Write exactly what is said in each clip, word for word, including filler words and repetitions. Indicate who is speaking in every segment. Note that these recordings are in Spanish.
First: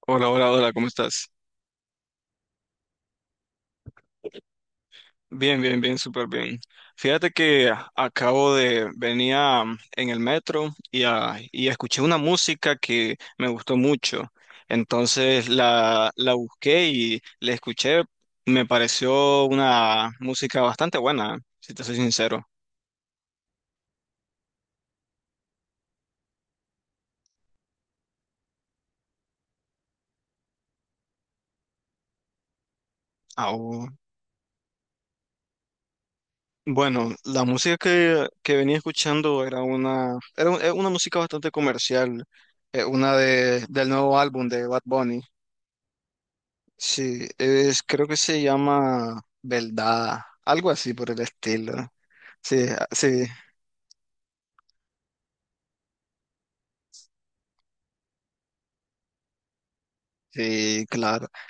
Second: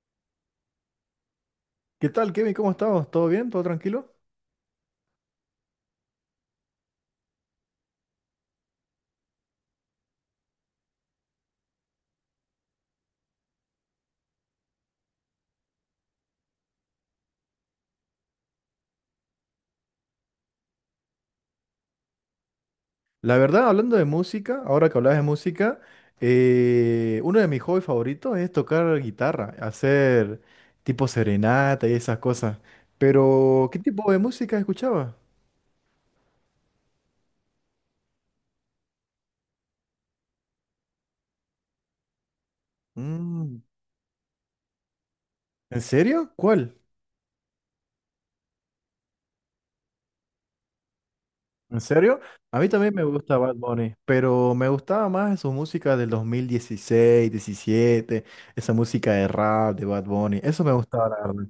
Speaker 1: Hola, hola, hola, ¿cómo estás?
Speaker 2: ¿Qué tal, Kevin? ¿Cómo estamos? ¿Todo bien? ¿Todo tranquilo?
Speaker 1: Bien, bien, bien, súper bien. Fíjate que a- acabo de venía mm, en el metro y, ah, y escuché una música que me gustó mucho. Entonces la, la busqué y la escuché. Me pareció una música bastante buena, si te soy sincero.
Speaker 2: La verdad, hablando de música, ahora que hablas de música, eh, uno de mis hobbies favoritos es tocar guitarra, hacer tipo serenata y esas cosas. Pero, ¿qué
Speaker 1: Au.
Speaker 2: tipo de música escuchaba?
Speaker 1: Bueno, la música que, que venía escuchando era una, era un- eh, una música bastante comercial, eh, una
Speaker 2: Mm,
Speaker 1: de, del nuevo álbum de Bad Bunny.
Speaker 2: ¿en serio? ¿Cuál?
Speaker 1: Sí, es, creo que se llama Beldada, algo así por el
Speaker 2: ¿En
Speaker 1: estilo.
Speaker 2: serio? A
Speaker 1: Sí,
Speaker 2: mí
Speaker 1: ah,
Speaker 2: también me
Speaker 1: sí,
Speaker 2: gusta Bad Bunny, pero me gustaba más su música del dos mil dieciséis, diecisiete, esa música de rap de Bad Bunny. Eso me
Speaker 1: sí,
Speaker 2: gustaba, la
Speaker 1: claro.
Speaker 2: verdad.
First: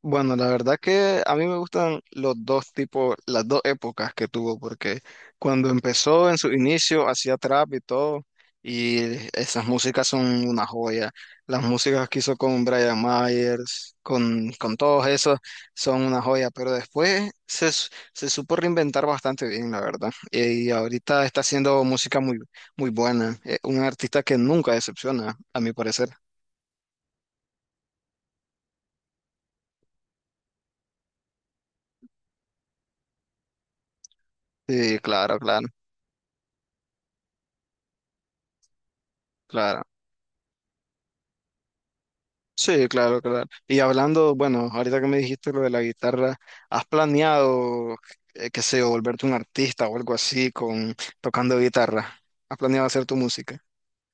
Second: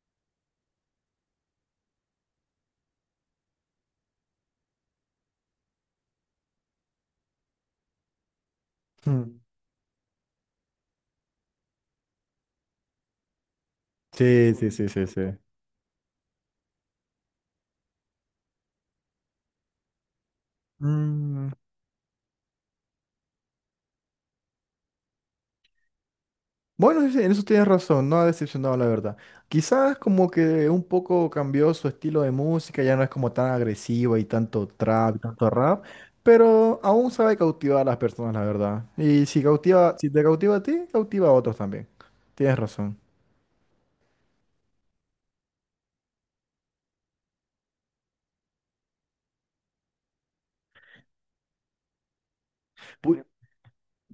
Speaker 1: Bueno, la verdad que a mí me gustan los dos tipos, las dos épocas que tuvo, porque cuando empezó en su inicio hacía trap y todo, y
Speaker 2: Mm.
Speaker 1: esas músicas son una joya. Las músicas que hizo con Brian Myers, con,
Speaker 2: Sí, sí,
Speaker 1: con
Speaker 2: sí,
Speaker 1: todos
Speaker 2: sí, sí.
Speaker 1: esos, son una joya, pero después se, s- se supo reinventar bastante bien, la verdad. Y ahorita está
Speaker 2: Mm,
Speaker 1: haciendo música muy, muy buena. Eh, Un artista que nunca decepciona, a mi parecer.
Speaker 2: bueno, sí, sí, en eso tienes razón, no ha decepcionado la verdad. Quizás como que un poco cambió su estilo de música, ya no es como tan agresiva y tanto
Speaker 1: Sí,
Speaker 2: trap y
Speaker 1: claro,
Speaker 2: tanto
Speaker 1: claro,
Speaker 2: rap, pero aún sabe cautivar a las personas, la verdad. Y si
Speaker 1: claro.
Speaker 2: cautiva, si te cautiva a ti, cautiva a otros también. Tienes
Speaker 1: Sí,
Speaker 2: razón.
Speaker 1: claro, claro. Y hablando, bueno, ahorita que me dijiste lo de la guitarra, ¿has planeado, eh, qué sé yo, volverte un artista o algo así con tocando guitarra? ¿Has planeado hacer tu
Speaker 2: Pu-
Speaker 1: música?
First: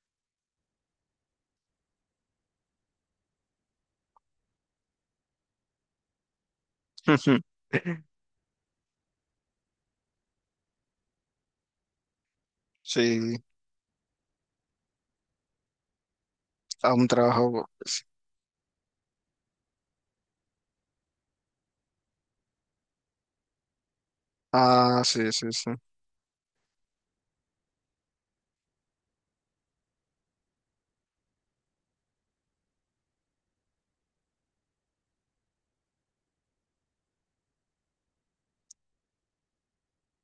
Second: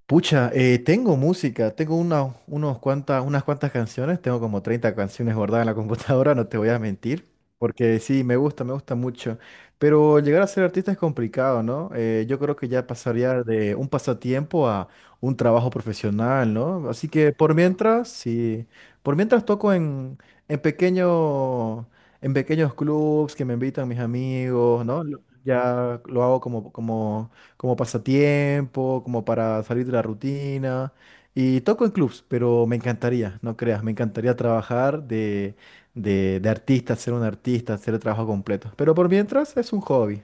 Speaker 2: Pucha, eh, tengo música, tengo una- unos cuanta- unas cuantas canciones, tengo como treinta canciones guardadas en la computadora, no te voy a mentir,
Speaker 1: Ujú.
Speaker 2: porque sí, me gusta, me gusta mucho, pero llegar a ser artista es complicado, ¿no? Eh, yo creo que ya
Speaker 1: Sí,
Speaker 2: pasaría de un pasatiempo a un trabajo profesional, ¿no?
Speaker 1: a un
Speaker 2: Así que por
Speaker 1: trabajo. Sí.
Speaker 2: mientras, sí, por mientras toco en, en pequeño, en pequeños clubs que me invitan mis amigos,
Speaker 1: Ah,
Speaker 2: ¿no? Lo-
Speaker 1: sí, sí, sí.
Speaker 2: Ya lo hago como, como como pasatiempo, como para salir de la rutina. Y toco en clubs, pero me encantaría, no creas, me encantaría trabajar de, de, de artista, ser un artista, hacer el trabajo completo. Pero por mientras es un hobby.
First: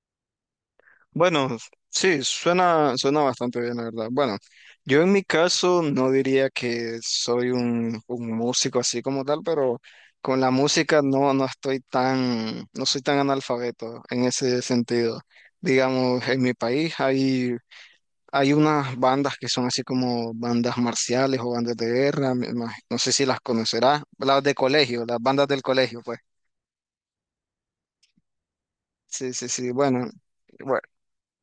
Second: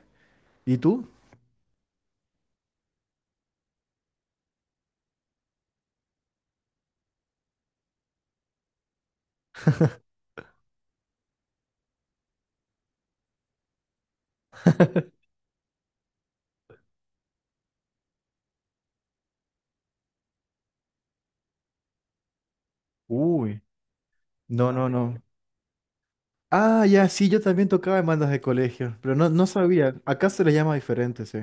Speaker 2: ¿Y tú?
Speaker 1: Bueno, sí, suena, suena bastante bien, la verdad. Bueno, yo en mi caso no diría que soy un, un músico así como tal, pero con la música no, no estoy tan, no soy tan analfabeto en ese sentido. Digamos, en mi país hay, hay unas bandas que son así como bandas marciales o bandas de guerra, me imag- no sé si las
Speaker 2: Uy,
Speaker 1: conocerás, las de
Speaker 2: no, no,
Speaker 1: colegio, las
Speaker 2: no.
Speaker 1: bandas del colegio, pues.
Speaker 2: Ah, ya, sí, yo también tocaba en bandas de colegio, pero no,
Speaker 1: Sí,
Speaker 2: no
Speaker 1: sí, sí,
Speaker 2: sabía.
Speaker 1: bueno.
Speaker 2: Acá se le llama
Speaker 1: bueno,
Speaker 2: diferente, sí.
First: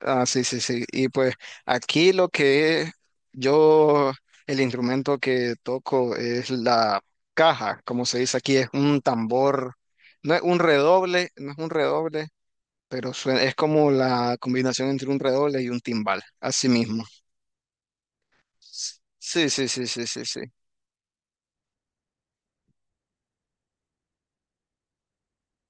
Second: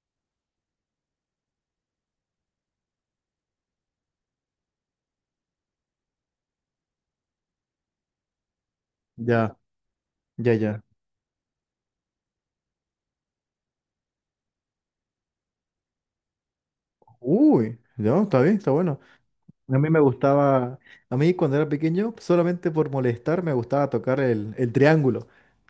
Speaker 1: Ah, sí, sí, sí. Y pues aquí lo que es- yo, el instrumento que toco es la caja, como se dice aquí, es un
Speaker 2: Ya,
Speaker 1: tambor, no es
Speaker 2: ya,
Speaker 1: un
Speaker 2: ya.
Speaker 1: redoble, no es un redoble, pero suena- es como la combinación entre un redoble y un timbal, así mismo.
Speaker 2: Uy, ya, está bien, está bueno.
Speaker 1: Sí, sí,
Speaker 2: A
Speaker 1: sí,
Speaker 2: mí me
Speaker 1: sí, sí, sí.
Speaker 2: gustaba, a mí cuando era pequeño, solamente por molestar, me gustaba tocar el, el triángulo.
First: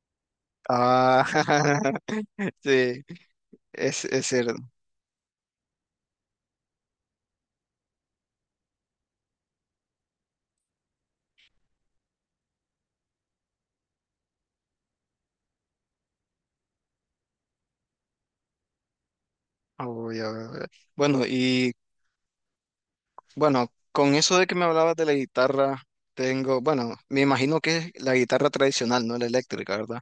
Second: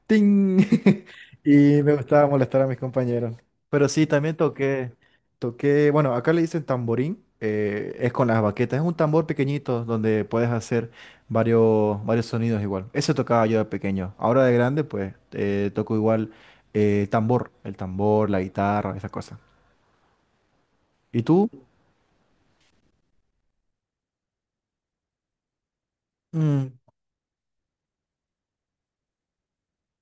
Speaker 2: ¡Ting!
Speaker 1: Ah,
Speaker 2: Y me gustaba molestar a mis
Speaker 1: sí,
Speaker 2: compañeros. Pero
Speaker 1: es,
Speaker 2: sí,
Speaker 1: es
Speaker 2: también
Speaker 1: cierto.
Speaker 2: toqué, toqué, bueno, acá le dicen tamborín, eh, es con las baquetas, es un tambor pequeñito donde puedes hacer varios, varios sonidos igual. Eso tocaba yo de pequeño. Ahora de grande, pues, eh, toco igual eh, tambor, el tambor, la guitarra, esas cosas.
Speaker 1: Ah, voy a ver.
Speaker 2: ¿Y
Speaker 1: Bueno,
Speaker 2: tú?
Speaker 1: y Bueno, con eso de que me hablabas de la guitarra, tengo,
Speaker 2: Mm.
Speaker 1: bueno, me imagino que es la guitarra tradicional, no la eléctrica, ¿verdad?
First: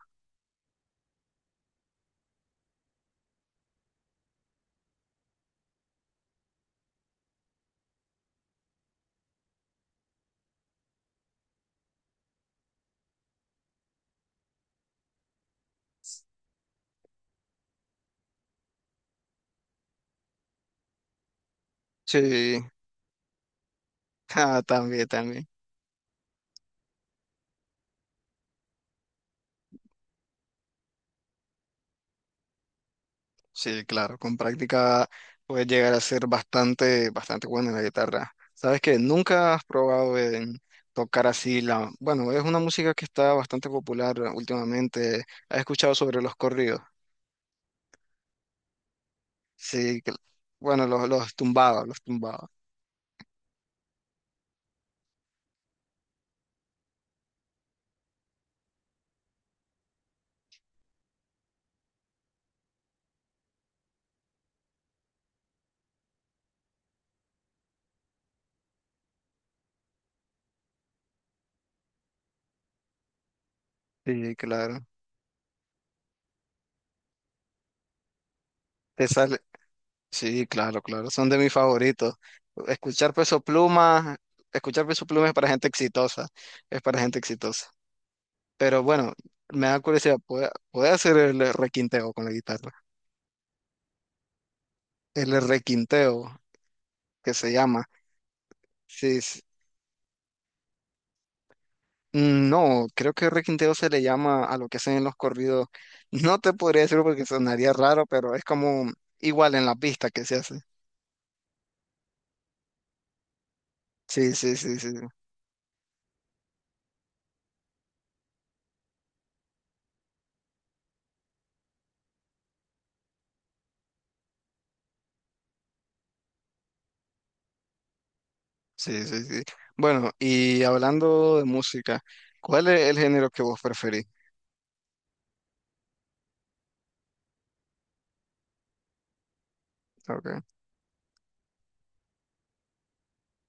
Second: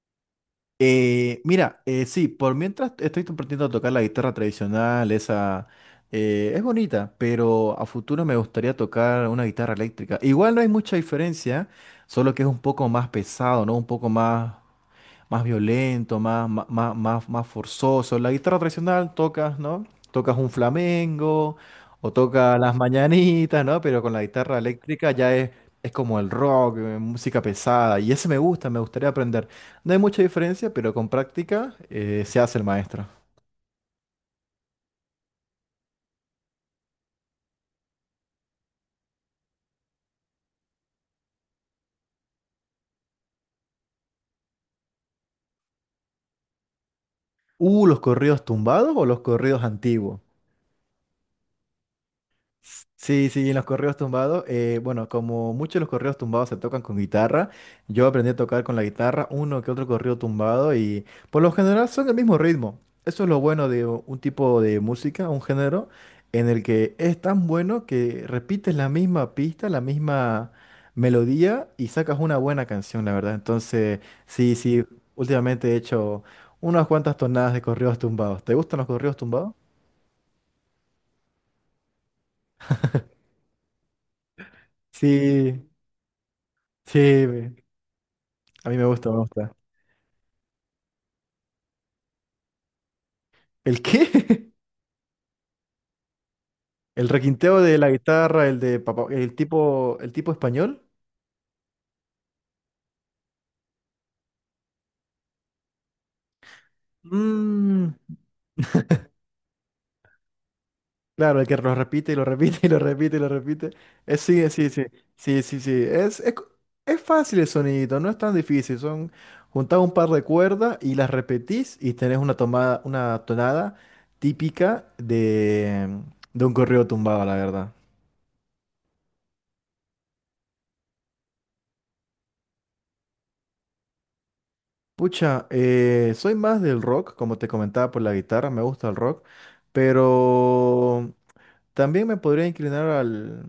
Speaker 2: Eh, mira, eh, sí, por mientras estoy aprendiendo a tocar la guitarra tradicional, esa eh, es bonita, pero a futuro me gustaría tocar una guitarra eléctrica. Igual no hay mucha diferencia, solo que es un poco más pesado, ¿no? Un poco más más violento, más, más, más, más- más forzoso. La guitarra tradicional tocas, ¿no? Tocas un flamengo o tocas
Speaker 1: Sí,
Speaker 2: las mañanitas, ¿no? Pero con la guitarra
Speaker 1: ah, también,
Speaker 2: eléctrica ya
Speaker 1: también.
Speaker 2: es, es como el rock, eh, música pesada. Y ese me gusta, me gustaría aprender. No hay mucha diferencia, pero con práctica eh, se hace el maestro.
Speaker 1: Sí, claro, con práctica puedes llegar a ser bastante, bastante bueno en la guitarra. ¿Sabes que nunca has probado en tocar así la, bueno, es una música que está bastante popular últimamente? ¿Has escuchado sobre los corridos?
Speaker 2: Uh, ¿los corridos tumbados o los corridos
Speaker 1: Sí, que-
Speaker 2: antiguos?
Speaker 1: bueno, los, los tumbados, los tumbados.
Speaker 2: Sí, sí, en los correos tumbados, eh, bueno, como muchos de los correos tumbados se tocan con guitarra, yo aprendí a tocar con la guitarra uno que otro correo tumbado y por lo general son el mismo ritmo. Eso es lo bueno de u- un tipo de música, un género, en el que es tan bueno que repites la misma pista, la misma melodía y sacas una buena canción, la verdad. Entonces,
Speaker 1: Sí,
Speaker 2: sí,
Speaker 1: claro.
Speaker 2: sí, últimamente he hecho unas cuantas tonadas de correos tumbados. ¿Te gustan los
Speaker 1: Te
Speaker 2: correos
Speaker 1: sale.
Speaker 2: tumbados?
Speaker 1: Sí, claro, claro, son de mis favoritos. Escuchar Peso Pluma, escuchar Peso Pluma es para
Speaker 2: Sí,
Speaker 1: gente exitosa, es para gente
Speaker 2: sí.
Speaker 1: exitosa.
Speaker 2: A mí
Speaker 1: Pero
Speaker 2: me gusta,
Speaker 1: bueno,
Speaker 2: me gusta.
Speaker 1: me da curiosidad, ¿puede, puede hacer el requinteo con la guitarra?
Speaker 2: ¿El qué?
Speaker 1: El requinteo,
Speaker 2: El
Speaker 1: que se
Speaker 2: requinteo de
Speaker 1: llama.
Speaker 2: la guitarra, el de papá,
Speaker 1: Sí,
Speaker 2: el
Speaker 1: sí.
Speaker 2: tipo, el tipo español.
Speaker 1: No, creo que requinteo se le llama a lo que hacen en los corridos. No te podría decir porque sonaría
Speaker 2: Mm,
Speaker 1: raro, pero es como igual en la pista que se hace.
Speaker 2: claro, el que lo repite y lo repite y lo repite y lo repite. Es,
Speaker 1: Sí,
Speaker 2: sí,
Speaker 1: sí,
Speaker 2: sí,
Speaker 1: sí,
Speaker 2: sí,
Speaker 1: sí.
Speaker 2: sí, sí, sí. Es, es, co- es fácil el sonidito, no es tan difícil. Son juntar un par de cuerdas y las repetís y tenés una tomada, una tonada típica de, de un corrido tumbado, la verdad.
Speaker 1: Sí, sí, sí. Bueno, y hablando de música, ¿cuál es el género que vos preferís?
Speaker 2: Pucha, eh, soy más del rock, como te comentaba por la guitarra, me gusta el rock,
Speaker 1: Okay.
Speaker 2: pero también me podría inclinar al,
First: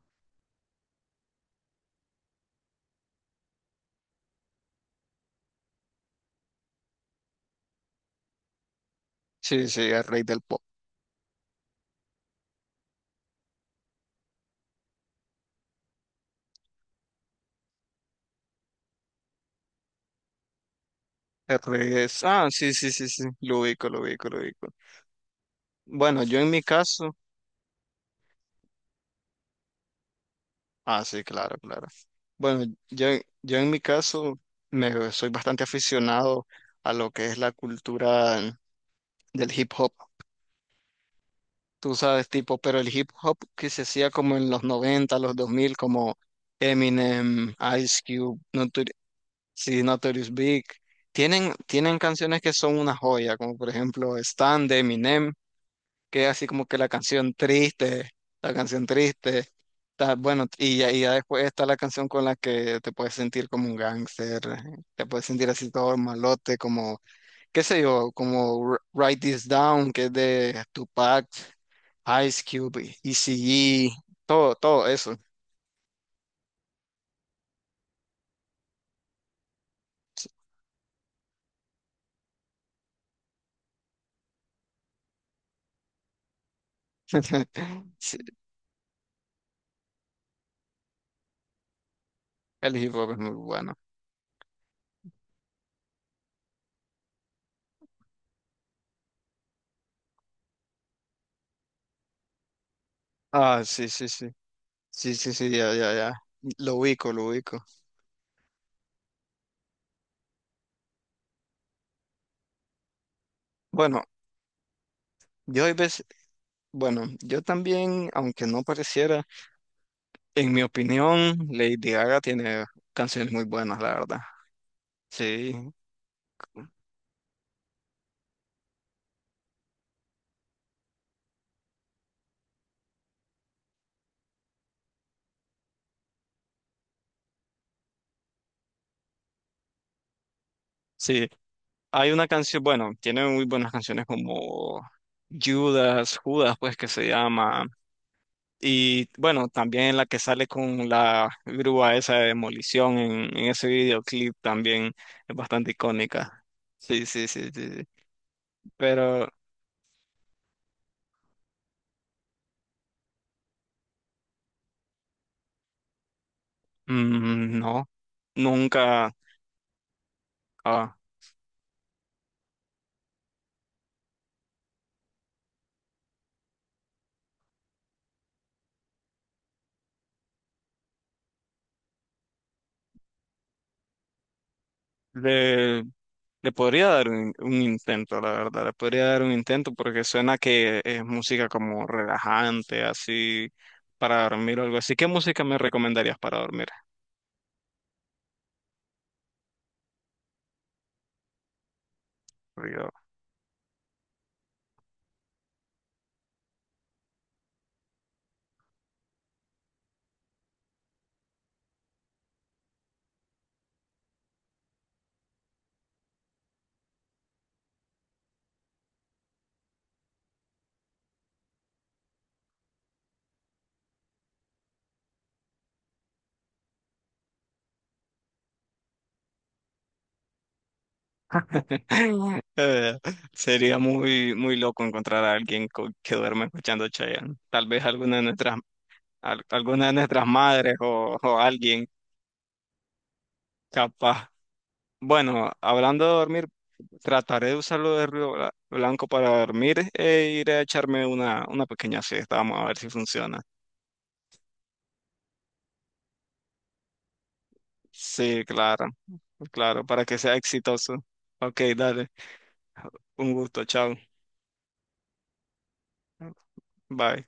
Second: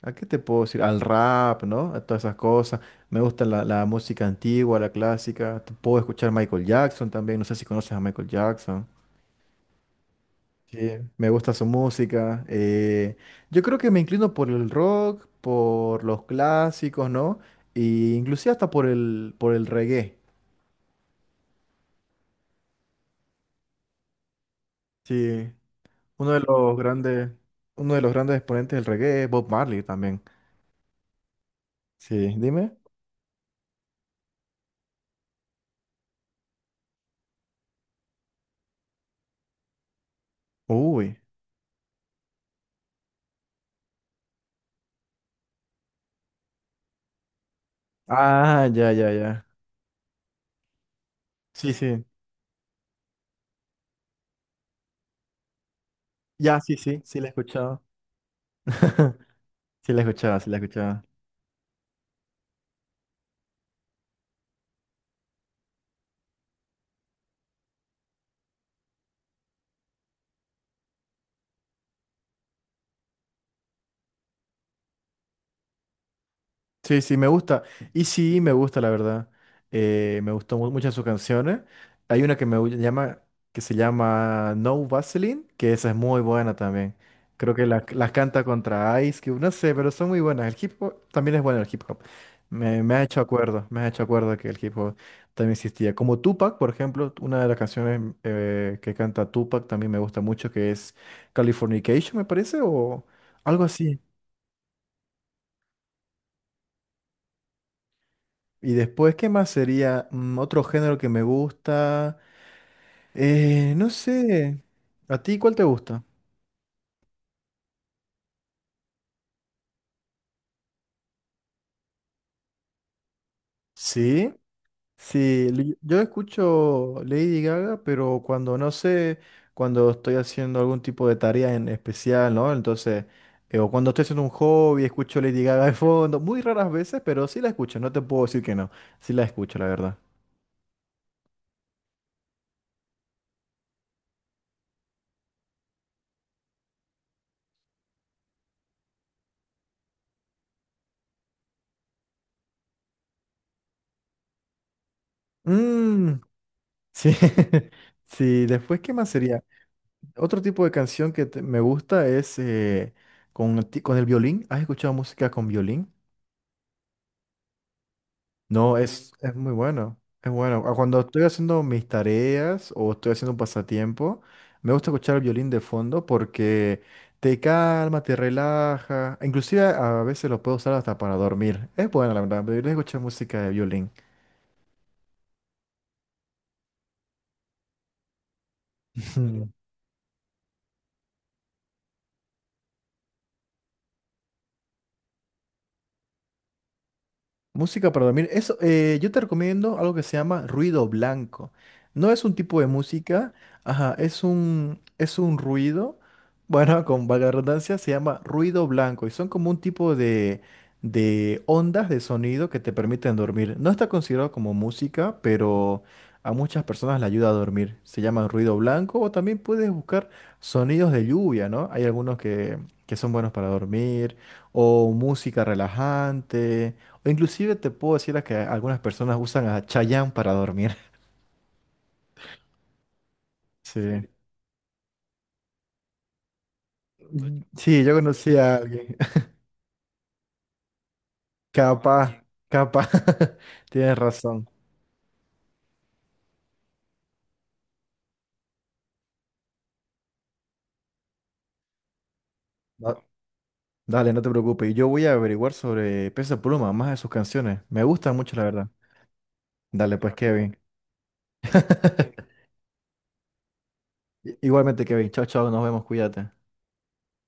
Speaker 2: ¿a qué te puedo decir? Al rap, ¿no? A todas esas cosas. Me gusta la, la música antigua, la clásica. Te puedo escuchar Michael Jackson también, no sé si conoces a Michael Jackson.
Speaker 1: Sí, sí, el rey del pop.
Speaker 2: Sí, me gusta su música. Eh, yo creo que me inclino por el rock, por los clásicos, ¿no? E inclusive hasta por el, por el reggae.
Speaker 1: El rey es. Ah, sí, sí, sí, sí. Lo ubico, lo ubico, lo ubico.
Speaker 2: Sí.
Speaker 1: Bueno,
Speaker 2: Uno
Speaker 1: yo
Speaker 2: de
Speaker 1: en mi
Speaker 2: los
Speaker 1: caso.
Speaker 2: grandes, uno de los grandes exponentes del reggae es Bob Marley también.
Speaker 1: Ah, sí, claro, claro.
Speaker 2: Sí,
Speaker 1: Bueno,
Speaker 2: dime.
Speaker 1: yo, yo en mi caso me soy bastante aficionado a lo que es la cultura del hip hop.
Speaker 2: Uy.
Speaker 1: Tú sabes, tipo, pero el hip hop que se hacía como en los noventa, los dos mil, como Eminem, Ice Cube.
Speaker 2: Ah, ya, ya, ya.
Speaker 1: Sí, Notorious Big. Tienen,
Speaker 2: Sí,
Speaker 1: tienen
Speaker 2: sí.
Speaker 1: canciones que son una joya, como por ejemplo Stan de Eminem, que es así
Speaker 2: Ya,
Speaker 1: como
Speaker 2: sí,
Speaker 1: que la
Speaker 2: sí, sí la he
Speaker 1: canción
Speaker 2: escuchado.
Speaker 1: triste, la canción triste.
Speaker 2: Sí la he
Speaker 1: ta-
Speaker 2: escuchado,
Speaker 1: bueno,
Speaker 2: sí la he
Speaker 1: y ya, y
Speaker 2: escuchado.
Speaker 1: ya después está la canción con la que te puedes sentir como un gángster, te puedes sentir así todo malote, como, qué sé yo, como R- Write This Down, que es de Tupac, Ice Cube, E C E, todo, todo eso.
Speaker 2: Sí, sí, me gusta. Y sí, me gusta, la verdad. Eh, me gustó mu- muchas sus canciones. Hay una que me gu- llama, que se llama No Vaseline, que esa es muy buena también. Creo que la- las
Speaker 1: Sí,
Speaker 2: canta contra Ice Cube, no sé, pero son muy buenas. El hip hop también es bueno el hip hop.
Speaker 1: el
Speaker 2: Me,
Speaker 1: hip
Speaker 2: me ha
Speaker 1: hop es
Speaker 2: hecho
Speaker 1: muy
Speaker 2: acuerdo,
Speaker 1: bueno.
Speaker 2: me ha hecho acuerdo que el hip hop también existía. Como Tupac, por ejemplo, una de las canciones eh, que canta Tupac también me gusta mucho, que es Californication, me parece, o
Speaker 1: Ah,
Speaker 2: algo
Speaker 1: sí,
Speaker 2: así.
Speaker 1: sí, sí. Sí, sí, sí, ya, ya, ya. Lo ubico, lo ubico.
Speaker 2: Y después, ¿qué más sería? Mm, otro género que me gusta. Eh, no
Speaker 1: Bueno,
Speaker 2: sé. ¿A ti cuál te
Speaker 1: yo hay
Speaker 2: gusta?
Speaker 1: veces, bueno, yo también, aunque no pareciera, en mi opinión, Lady Gaga tiene canciones muy buenas, la verdad.
Speaker 2: Sí, sí.
Speaker 1: Sí,
Speaker 2: li- Yo escucho Lady Gaga, pero cuando no sé, cuando estoy haciendo algún tipo de tarea en especial, ¿no? Entonces, eh, o cuando estoy haciendo un hobby, escucho Lady Gaga de fondo. Muy raras veces, pero sí la escucho. No te puedo decir que no. Sí la escucho, la verdad.
Speaker 1: sí. Hay una canción, bueno, tiene muy buenas canciones como Judas, Judas, pues que se llama. Y bueno, también la que sale con la grúa esa de demolición en, en ese videoclip también es bastante
Speaker 2: Mm,
Speaker 1: icónica. Sí,
Speaker 2: sí.
Speaker 1: sí, sí, sí. Sí.
Speaker 2: Sí. Después, ¿qué más
Speaker 1: Pero
Speaker 2: sería? Otro tipo de canción que te- me gusta es eh, con, ti- con el violín. ¿Has escuchado música con violín?
Speaker 1: mm, no,
Speaker 2: No, mm,
Speaker 1: nunca.
Speaker 2: es, es muy bueno. Es bueno. Ah,
Speaker 1: ah,
Speaker 2: cuando estoy haciendo mis tareas o estoy haciendo un pasatiempo, me gusta escuchar el violín de fondo porque te calma, te relaja. Inclusive a veces lo puedo usar hasta para dormir. Es bueno, la verdad. Deberías escuchar música de violín.
Speaker 1: le, le podría dar un, un intento, la verdad. Le podría dar un intento porque suena que es música como relajante, así para dormir o algo así. ¿Qué música me recomendarías para dormir?
Speaker 2: Música para dormir. Eso, eh, yo te recomiendo algo que se llama ruido blanco. No es un tipo de
Speaker 1: Porque yo-
Speaker 2: música, ajá, es un, es un ruido, bueno, con valga la redundancia, se llama ruido blanco y son como un tipo de, de ondas de sonido que te permiten dormir. No está considerado como música, pero a muchas personas le ayuda a dormir. Se llama ruido blanco o también puedes buscar sonidos de lluvia, ¿no? Hay algunos que, que son buenos para dormir o música relajante. O inclusive te puedo decir a que algunas personas usan a Chayanne para dormir.
Speaker 1: Eh, sería
Speaker 2: Sí.
Speaker 1: muy, muy loco encontrar a alguien co- que duerma escuchando Chayanne. Tal vez
Speaker 2: Sí, yo
Speaker 1: alguna de
Speaker 2: conocí a
Speaker 1: nuestras,
Speaker 2: alguien.
Speaker 1: al- alguna de nuestras madres o, o alguien
Speaker 2: Capaz, capaz. Tienes
Speaker 1: capaz.
Speaker 2: razón.
Speaker 1: Bueno, hablando de dormir, trataré de usarlo de ruido bla- blanco para dormir e iré a echarme una, una pequeña siesta. Vamos a ver si
Speaker 2: Da-
Speaker 1: funciona.
Speaker 2: Dale, no te preocupes. Yo voy a averiguar sobre Peso Pluma, más de sus canciones. Me gustan mucho,
Speaker 1: Sí,
Speaker 2: la verdad.
Speaker 1: claro, claro,
Speaker 2: Dale,
Speaker 1: para
Speaker 2: pues,
Speaker 1: que sea
Speaker 2: Kevin.
Speaker 1: exitoso. Ok, dale. Un gusto, chao.
Speaker 2: Igualmente, Kevin. Chao, chao. Nos vemos. Cuídate.
Speaker 1: Bye.